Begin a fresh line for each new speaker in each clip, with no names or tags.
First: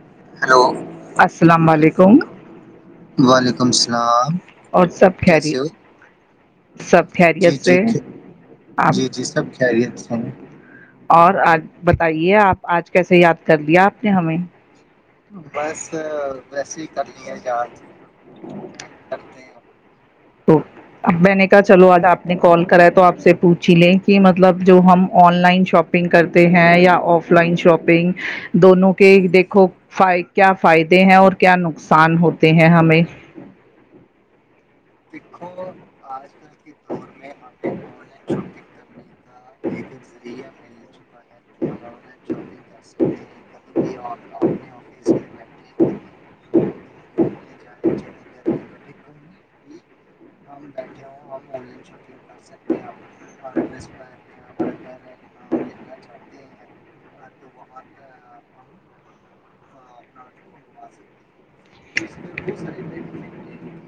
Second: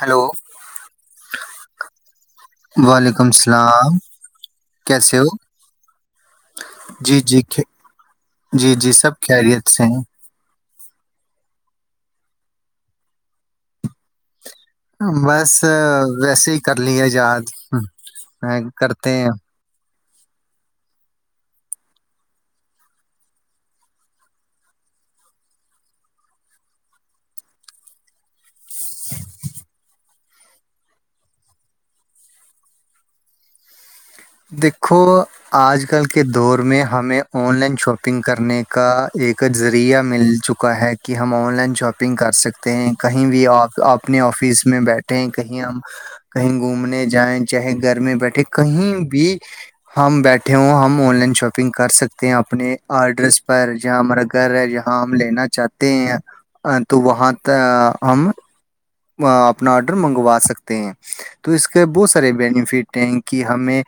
Hello
hello السلام علیکم وعلیکم السلام اور سب کہے ہو سب
جی جی
خریت
خ-
سے جی جی سب خریت سے اور آج بتائیے آپ آج کیسے یاد کر دیا آپ نے ہمیں
بس ویسے ہی کر لیے یاد کرتے ہیں
تو اب میں نے کہا چلو آج آپ نے کال کرا ہے تو آپ سے پوچھ ہی لیں کہ مطلب جو ہم آن لائن شاپگ شنگ کرتے ہیں یا آف لائن شاپنگ دونوں کے دیکھو کیا فائدے ہیں اور کیا نقصان ہوتے ہیں ہمیں
دیکھو آج کل کے دور میں ہمیں آن لائن شاپنگ کرنے کا ایک ذریعہ مل چکا ہے کہ ہم آن لائن شاپنگ کر سکتے ہیں کہیں بھی آ اپنے آفس میں بیٹھ کہیں ہم کہیں گھومنے جائیں چاہے گھر میں بیٹھے کہیں بھی ہم بیٹھے ہوں ہم آن لائن شاپنگ کر سکتے ہیں اپنے ایڈریس پر جہاں ہمارا گھر ہے جہاں ہم لینا چاہتے ہیں تو وہاں ہم اپنا آڈر منگوا سکتے ہیں تو اس کے بہت سارے بینیفٹ ہیں کہ ہمیں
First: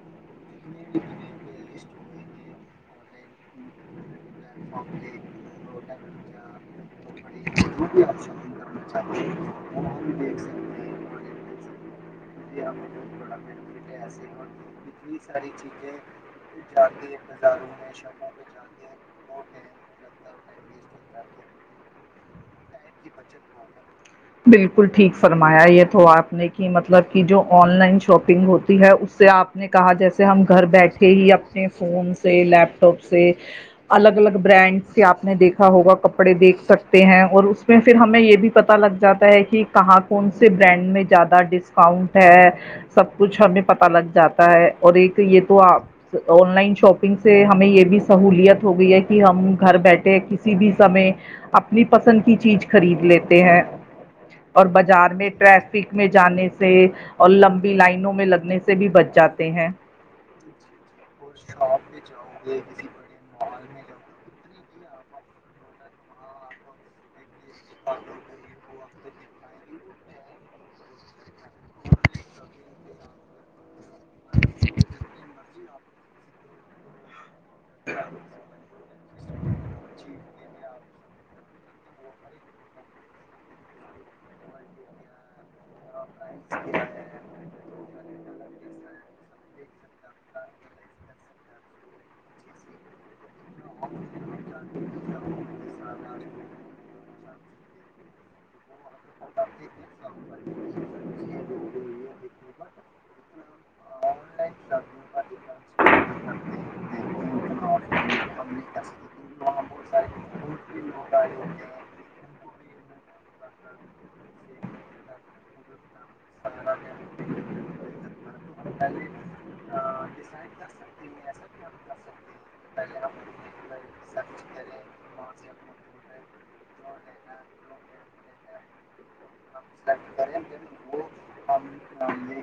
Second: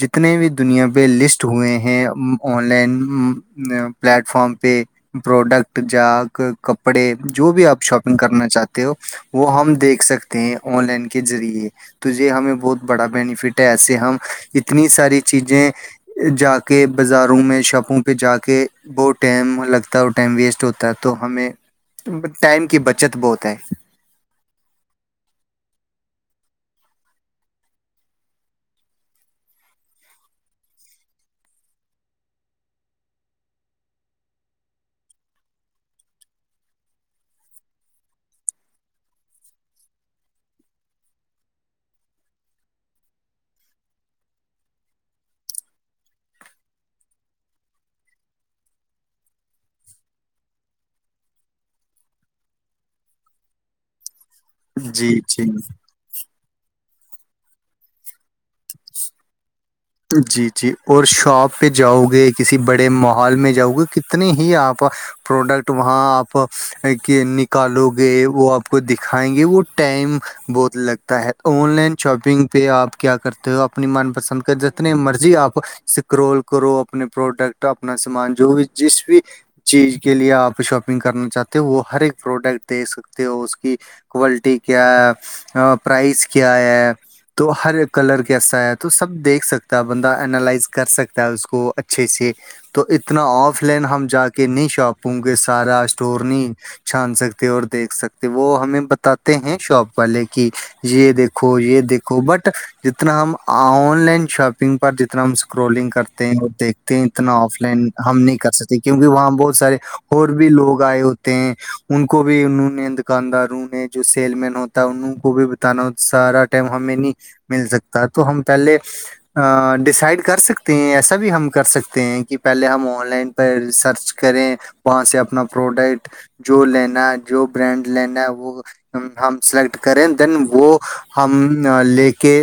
جتنے بھی دنیا پہ لسٹ ہوئے ہیں آن لائن پلیٹ فارم پہ پروڈکٹ جا کپڑے جو بھی آپ شاپنگ کرنا چاہتے ہو وہ ہم دیکھ سکتے ہیں آن لائن کے ذریعے تو یہ ہمیں بہت بڑا بینیفٹ ہے ایسے ہم اتنی ساری چیزیں جا کے بازاروں میں شاپوں پہ جا کے بوٹ ٹائم لگتا ہے ہو ٹائم ویسٹ ہوتا ہے تو ہمیں ٹائم کی بچت بہت ہے
بالکل ٹھیک فرمایا یہ تو آپ نے کہ مطلب کہ جو آن لائن شاپنگ ہوتی ہے اس سے آپ نے کہا جیسے ہم گھر بیٹھے ہی اپنے فون سے لیپ ٹاپ سے الگ الگ برانڈ سے آپ نے دیکھا ہوگا کپڑے دیکھ سکتے ہیں اور اس میں پھر ہمیں یہ بھی پتا لگ جاتا ہے کہ کہاں کون سے برانڈ میں زیادہ ڈسکاؤنٹ ہے سب کچھ ہمیں پتا لگ جاتا ہے اور ایک یہ تو آپ آن لائن شاپنگ سے ہمیں یہ بھی سہولیت ہو گئی ہے کہ ہم گھر بیٹھے کسی بھی سمے اپنی پسند کی چیز خرید لیتے ہیں اور بازار
جی
میں
جی
ٹریفک میں جانے سے اور لمبی لائنوں میں لگنے سے سے بھی بچ جاتے ہیں
جی جی اور شاپ پہ جاؤ گے کسی بڑے محال میں جاؤ گے ک اتنی ہی آپ پروڈکٹ وہاں آپ کے نکالو گے وہپ دکھائیں گے وہ ٹائم بہت لگتا ہے آن لائن شاپنگ پہ آپ کیا کرتے اپنی من پسند کر جتنے مرضی آپ سکرول کرو اپنے پروڈکٹ ا اپنا سامان جو بھی جس بھی چیز کے لیے آپ شاپنگ کرنا چاہتے ہو وہ ہر ایک پروڈکٹ دے سکتے ہو اس کی کوالٹی کیا ہے پرائز کیا ہے تو ہر کلر کی کیسا ہے تو سب دیکھ سکتا ہے بندہ االائز کر سکتا ہے اس کو اچھے سے تو اتنا آف لائن ہم جا کے نہیں شاپوں گے سارا اسٹور نہیں چھان سکتے اور دیکھ سکتے وہ ہمیں بتاتے ہیں شاپ والے کی یہ دیکھو یہ دیکھو بٹ اتنا ہم آن لائن شاپنگ پر جتنا ہم اسکرولنگ کرتے ہیں اور دیکھتے ہیں اتنا آف لائن ہم نہیں کر سکتے کیونکہ وہاں بہت سارے اور بھی لوگ آئے ہوتے ہیں ان کو بھی انہوں نے دکانداروں نے جو سیل مین ہوتا ہے انہوں کو بھی بتانا ہو سارا ٹائم ہمیں نہیں مل سکتا ہے تو ہم پہلے ڈسائڈ کر سکتے ہیں ایسا بھی ہم کر سکتے ہیں کہ پہلے ہم آن لائن پرہ سرچ کریں وہاں سے اپنا پروڈکٹ جو لینا جو برانڈ لینا ہے وہ ہم سلیکٹ کریں دین وہ ہم لے کے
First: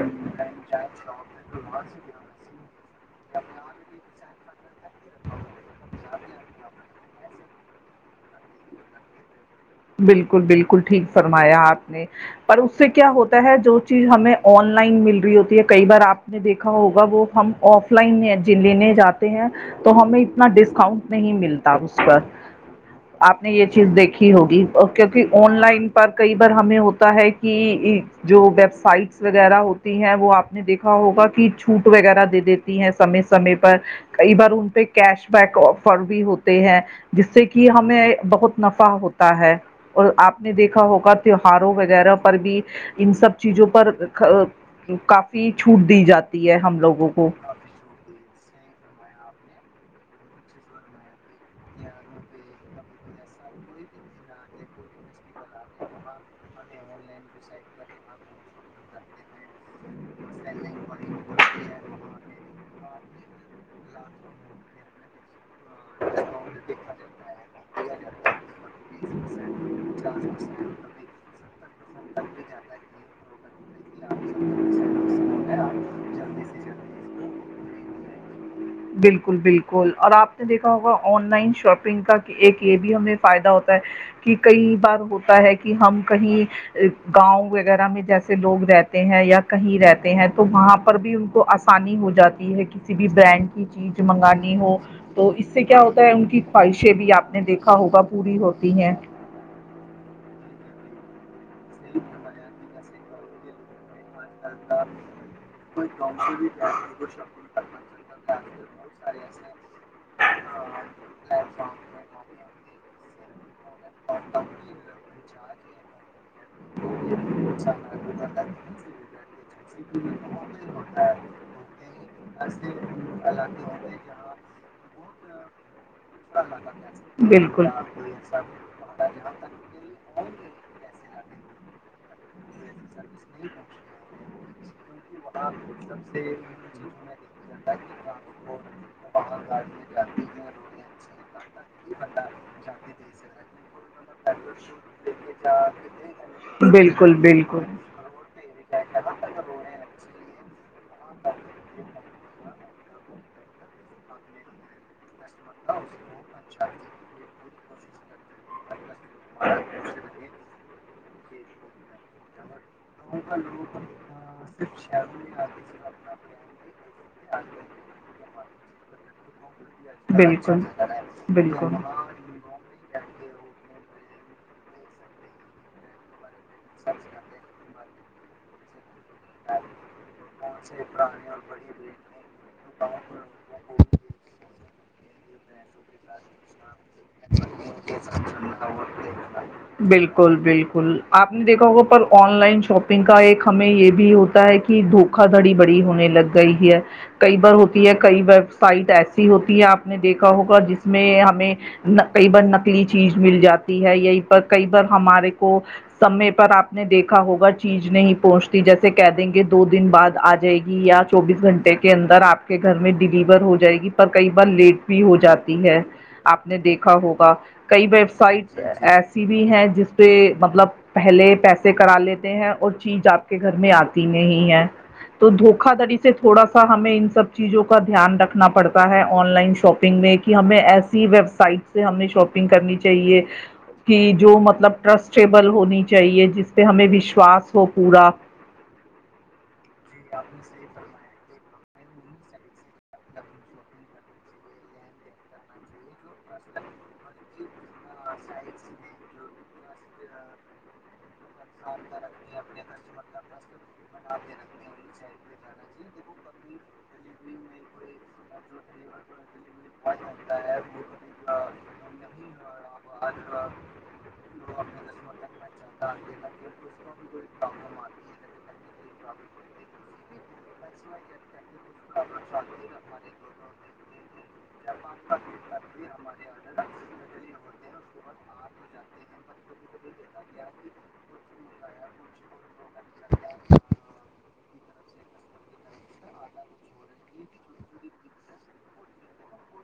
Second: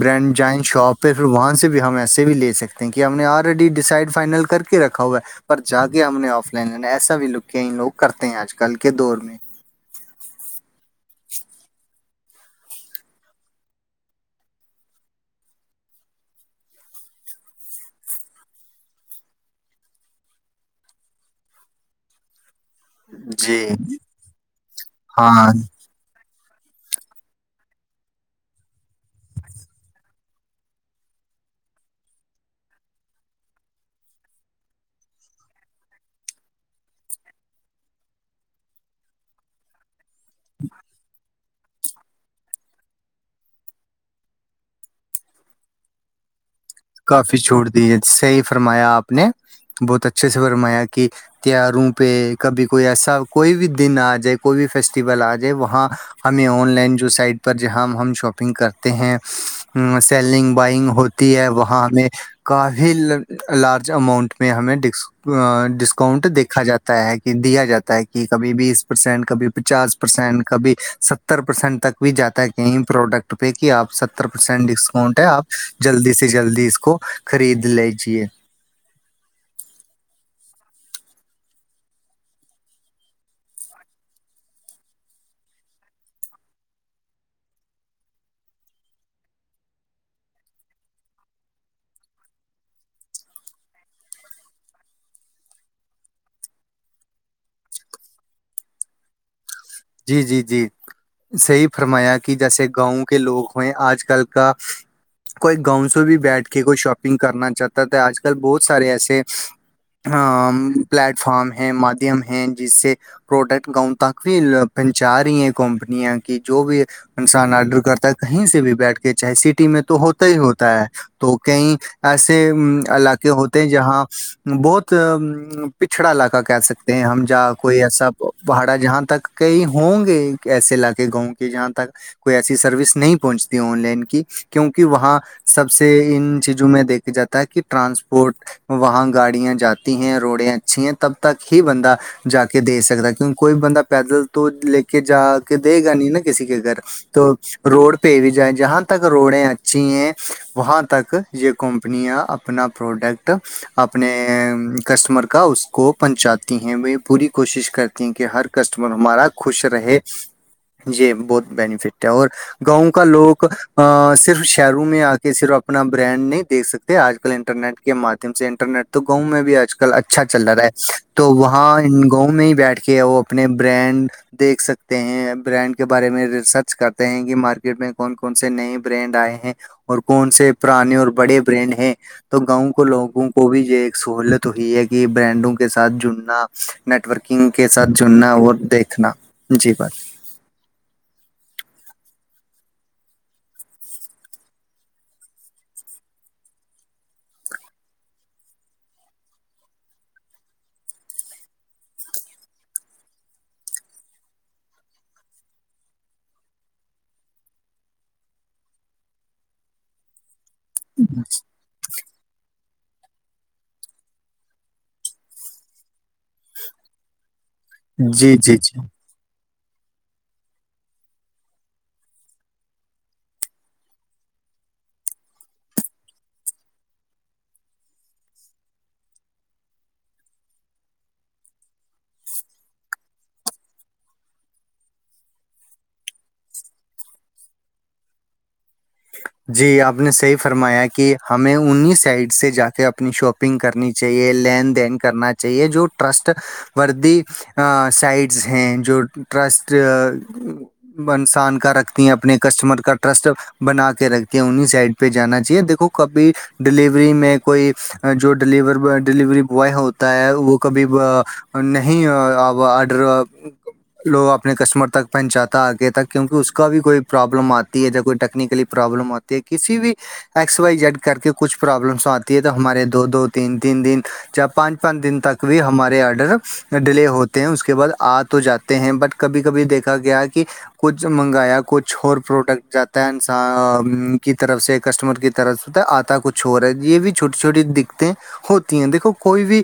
برنڈ جائن شاپ پہ پھر وہاں سے بھی ہم ایسے بھی لے سکتے ہیں کہ ہم نے آلرییڈی ڈسائڈ فائنل کر کے رکھا ہوا پر جا کے ہم نے آف لائن لینا ایسا بھی لک لوگ کرتے ہیں آج کل کے دور میں
بالکل بالکل ٹھیک فرمایا آپ نے پر اس سے کیا ہوتا ہے جو چیز ہمیں آن لائن مل رہی ہوتی ہے کئی بار آپ نے دیکھا ہوگا وہ ہم آف لائن لینے جاتے ہیں تو ہمیں اتنا ڈسکاؤنٹ نہیں ملتا اس پر آپ نے
جی
یہ چیز دیکھی ہوگی کیونکہ
ہاں
آن لائن پر کئی بار ہمیں ہوتا ہے کہ جو ویب سائٹس وغیرہ ہوتی ہیں وہ آپ نے دیکھا ہوگا کہ چھوٹ وغیرہ دے دیتی ہیں سمے سمے پر کئی بار ان پہ کیش بیک آفر بھی ہوتے ہیں جس سے کہ ہمیں بہت نفع ہوتا ہے اور آپ نے دیکھا ہوگا تیوہاروں وغیرہ پر بھی ان سب چیزوں پر تو کافی چھوٹ دی جاتی ہے ہم لوگوں کو
کافی چھوڑ دی ہے صحی فرمایا آپ نے بہت اچھے سے فرمایا کہ تیواروں پہ کبھی کوئی ایسا کوئی بھی دن آ جائے کوئی بھی فیسٹیول آ جائے وہاں ہمیں آن لائن جو سائٹ پر جہاں ہم شاپنگ کرتے ہیں سیلنگ بائنگ ہو ہے وہاں ہمیں کافی لارج اماؤنٹ میں ہمیں ڈ ڈسک اؤنٹ دیکا جاتا ہے کہ دیا جاتا ہے کہ کبھی بیس پرسینٹ کبھی پچاس پرسینٹ کبھی س ستر پرسینٹ تک بھی جاتا ہے کہیں پروڈکٹ پہ کہ آپ ستر پرسینٹ ڈسکاؤنٹ ہے آپ جلدی سے جلدی اس کو خرید لیجیے
بالکل بالکل اور آپ نے دیکھا ہوگا آن لائن شاپنگ کا ایک یہ بھی ہمیں فائدہ ہوتا ہے کہ کئی بار ہوتا ہے کہ ہم کہیں گاؤں وغیرہ میں جیسے لوگ رہتے ہیں یا کہیں رہتے ہیں تو وہاں پر بھی ان کو آسانی ہو جاتی ہے کسی بھی برانڈ کی چیز منگانی ہو تو اس سے کیا ہوتا ہے ان کی خواہشیں بھی آپ نے دیکھا ہوگا پوری ہوتی ہیں
جی جی جی صحی فرمایا کہ جیسے گاؤں کے لوگ ہوئے آج کل کا
التا
کوئی گاؤں سے بھی بیٹھ کے کوئی شاپنگ کرنا چاہتا ہے تو آج کل بہت سارے ایسے پلیٹ فارم ہیں مادھیم ہیں جس سے پروڈکٹ گؤں تک بھی پنچا کمپنییا کہ جو بھی انسان آڈر کرتا ہے کہیں سے بھی بیٹھ کے چاہے سٹی میں تو ہوتا ہی ہوتا ہے تو کئی ایسے علاقے ہوتے جہاں بہت پچھڑا علاقہ کہ سکتے ہیں ہم جا کوئی ایسا پہاڑا جہاں تک کہئی ہوں گے ایسے علاقے گاؤں کے جہاں تک کوئی ایسی سروس نہیں پہنچتی آن لائن کی کیوںکہ وہاں سب سے
بالکل
ان چیزوں میں دیکھا جاتا ہے کہ ٹرانسپورٹ وہاں گاڑیاں جاتی ہیں روڈیں اچھی ہیں تب تک ہی بندہ جا کے دے سکتا ہے کیونکہ کوئی بندہ پیدل تو لے کے جا کے دے گا نہیں نا کسی کے گھر
بالکل
تو
بالکل
روڈ پہ بھی جائیں جہاں تک روڈیں اچھی ہیں وہاں تک یہ کمپنیاں اپنا پروڈکٹ اپنے کسٹمر کا اس کو پہنچاتی ہیں وہ پوری کوشش کرتی ہیں کہ ہر کسٹمر ہمارا خوش رہے یہی بہت بینفٹ ہے اور گاؤں کا لوگ صرف شہروں میں آ کے صرف اپنا برانڈ نہیں دیک سکتے آج کل انٹرنیٹ کے مادھیم سے انٹرنیٹ تو گاؤں میں بھی آج کل اچھا چل رہا ہے تو وہاں گاؤں میں ہی بیٹھ کے وہ اپنے برانڈ دیکھ سکتے ہیں برانڈ کے بارے میں سرچ کرتے ہیں کہ مارکیٹ میں کون کون سے نئے برانڈ آئے ہیں اور کون سے سے پرانیے اور بڑے بریڈ ہیں تو گاؤں کو لوگوں کو بھی یہ ایک سہولت تو یہ ہے کہ برانڈوں کے ساتھ جڑنا نیٹورکنگ کے ساتھ جڑنا اور دیکھنا جی بات
بالکل بالکل بالکل آپ نے دیکھا ہوگا پر آن لائن شاپنگ کا ایک ہمیں یہ بھی ہوتا ہے کہ د دکھا دھڑی بڑی ہونے لگ گئی ہے کئی بار ہوتی ہے کئی ویب سائٹ ایسی ہوتی ہے آپ نے دیکھا ہوگا جس میں ہمیں کئی بار نکلی چیز مل جاتی ہے یہی پر کئی بار ہمارے کو سمے پر آپ نے دیکھا ہوگا چیز نہیں پہنچتی جیسے کہ دیں گے دو دن بعد آ جائے گی یا چوبیس گھنٹے کے اندر آپ کے گھر میں ڈلیور ہو جائے گی پر کئی بار لیٹ بھی ہو جاتی ہے آپ نے دیکھا ہوگا کئی ویب
جی، جی،
سائٹ
جی۔
ایسی بھی ہیں جس پہ مطلب پہلے پیسے کرا لیتے ہیں اور چیز آپ کے گھر میں آتی نہیں ہے تو دھوکا دڑی سے تھوڑا سا ہمیں ان سب چیزوں کا دھیان رکھنا پڑتا ہے آن لائن شاپنگ میں ہمیں ایسی ویب سائٹ سے ہمیں شاپنگ کرنی چاہیے کہ جو مطلب ٹرسٹیبل ہونی چاہیے جس پہ ہمیں وشواس ہو پورا
جی آپ نے صحی فرمایا کہ ہمیں انہیں سائڈ سے جا کے اپنی شاپنگ کرنی چاہیے لین دین کرنا چاہیے جو ٹرسٹ وردی سائٹس ہیں جو ٹرسٹ سان کا رکھتی ہیں اپنے کسٹمر کا ٹرسٹ بنا کے رکھتی ہیں انہیں سائڈ پہ جانا چاہیے دیکھو کبھی ڈیلیوری میں کوئی جو ڈلیورو ڈلیوری وہ ہوتا ہے وہ کبھی نہیں آڈر لوگ اپنے کسٹمر تک پہنچاتا ہے آگے تک کیونکہ اس کا بھی کوئی پروابلم آتی ہے کوئی ٹیکنیکلی پرابلم آتی ہے کسی بھی ایکس وائی جیڈ کر کے کچھ پروابلمس آتی ہے تو ہمارے دو دو تین تین دن جب پانچ کند دن تک بھی ہمارے آرڈر ڈیلے ہوتے ہیں اس کے بعد آ تو جاتے ہیں بٹ کبھی کبھی دیکھا گیا کہ کچھ منگایا کچھ اور پروڈکٹ جاتا ہے ان سے کی طرف سے کسٹمر کی طرف سے آتا کچھ ہو رہا ہے یہ بھی چھوٹی چھوٹی دقتیں ہوتی ہیں دیکھو کوئی بھی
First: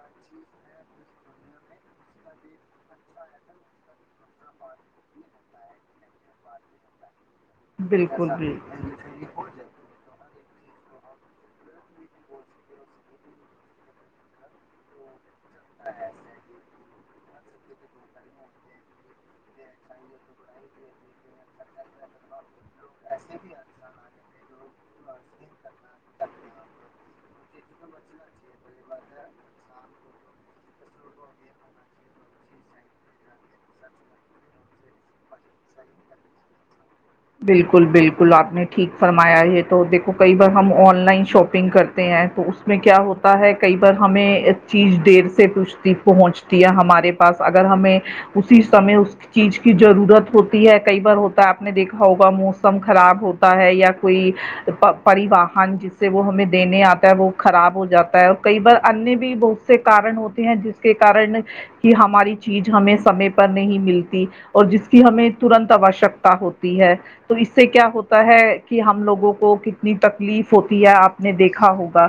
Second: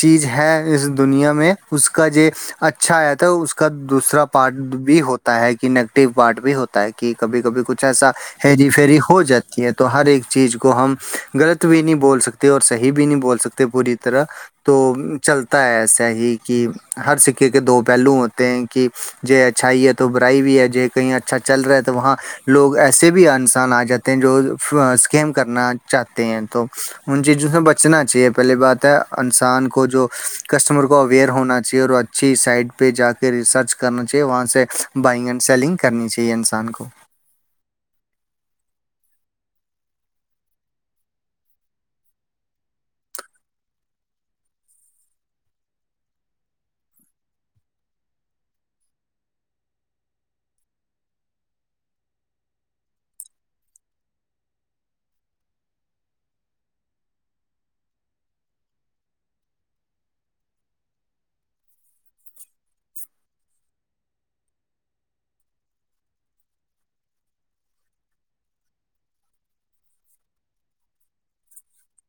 چیز ہے اس دنیا میں اس کا جو اچھا آیا تو اس کا دوسرا پارٹ بھی ہوتا ہے کہ نگیٹو پارٹ بھی ہوتا ہے کہ کبھی کبھی کچھ ایسا
بالکل
ہے جی فیری ہو جاتی ہے تو ہر ایک چیز کو ہم غلط بھی نہیں بول سکتے اور صحیح بھی
بالکل
نہیں بول سکتے پوری طرح تو چلتا ہے ایسا ہی کہ ہر سکے کے دو پہلو ہوتے ہیں کہ یہ اچھائیت تو برائی بھی ہے ج کہیں اچھا چل رہا ہے تو وہاں لوگ ایسے بھی انسان آ جاتے ہیں جو اسکیم کرنا چاہتے ہیں تو ان چیزوں سے بچنا چاہیے پہلی بات ہے انسان کو جو کسٹمر کو اوئر ہونا چاہیے اور اچھی سائٹ پہ جا کے ریسرچ کرنا چاہیے وہاں سے بائنگ اینڈ سیلنگ کرنی چاہیے انسان کو
بالکل بالکل آپ نے ٹھیک فرمایا یہ تو دیکھو کئی بار ہم آن لائن شاپنگ کرتے ہیں تو اس میں کیا ہوتا ہے کئی بار ہمیں چیز دیر سے پچ پہنچتی ہے ہمارے پاس اگر ہمیں اسی سے اس چیز کی ضرورت ہوتی ہے کئی بار ہوتا ہے آپ نے دیکھا ہوگا موسم خراب ہوتا ہے یا کوئی پریواہن جس سے وہ ہمیں دینے آتا ہے وہ خراب ہو جاتا ہے اور کئی بار انیہ بھی بہت سے کارن ہوتے ہیں جس کے کارن کہ ہماری چیز ہمیں سمے پر نہیں ملتی اور جس کی ہمیں ترنت آوشکتا ہوتی ہے تو اس سے کیا ہوتا ہے کہ ہم لوگوں کو کتنی تکلیف ہوتی ہے آپ نے دیکھا ہوگا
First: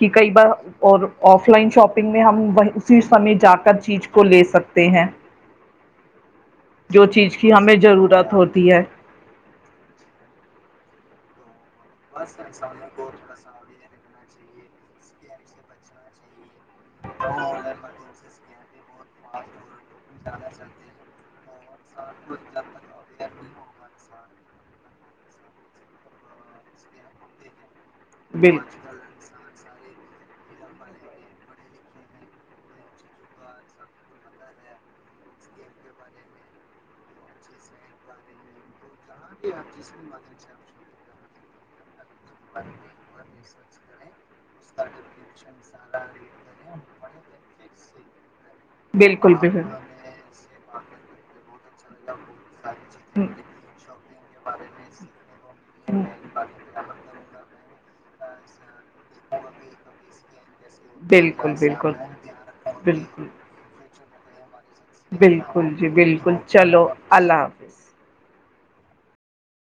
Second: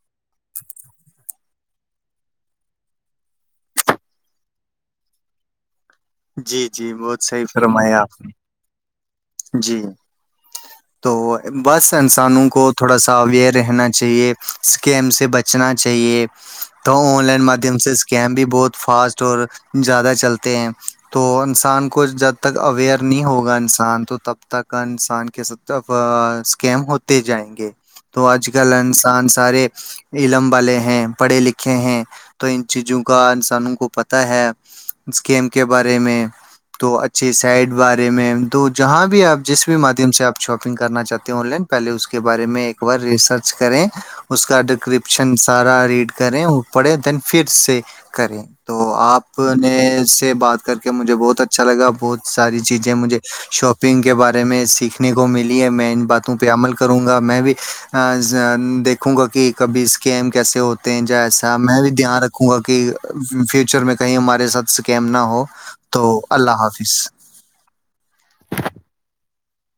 کہ کئی بار اور آف لائن شاپ ہم وہ اسی سمے جا کر چیز کو لے سکتے ہیں
جی جی
جو
بہت
چیز
صحیح
کی ہمیں
فرمایا آپ
ضرورت
نے
ہوتی ہے
جی تو بس انسانوں کو تھوڑا سا اویئر رہنا چاہیے اسکیم سے بچنا چاہیے تو آن لائن مادھیم سے اسکیم بھی بہت فاسٹ اور زیادہ چلتے ہیں تو انسان کو جد تک اویئر نہیں ہوگا انسان تو تب تک انسان کے س اسکیم ہوتے جائیں گے تو اج
بالکل
کل انسان سارے علم والے ہیں پڑھے لکھے ہیں تو ان چیزوں کا انسانوں کو پتا ہے اسکیم کے بارے میں تو اچھی سائڈ بارے میں دو جہاں بھی آپ جس بھی مادھیم سے آپ شاپنگ کرنا چاہتے ہو آن لائن پہلے اس کے بارے میں ایک بار ریسرچ کریں اس کا ڈکپشن سارا ریڈ کریں وہ پڑھے دین فھر سے کریں تو
بالکل
آپ
بالکل
نے سے بات کر کے مجھے بہت اچھا اچھا لگا بہت ساری چیزیں مجھے شاپنگ کے بارے میں سیکھنے کو ملی ہے میں ان باتوں پہ عمل کروں گا میں بھی دیکھوں گا کہ کبھی اس کے ایم کیسے ہو جا
بالکل
ایسا میں بھی
بالکل
دھیان رکھوں گا کہ
بالکل
فیوچر میں کہیں ہمارے ساتھ اسکیم نہ ہو
بالکل جی
تو
بالکل
اللہ
چلو
حافظ
اللہ حافظ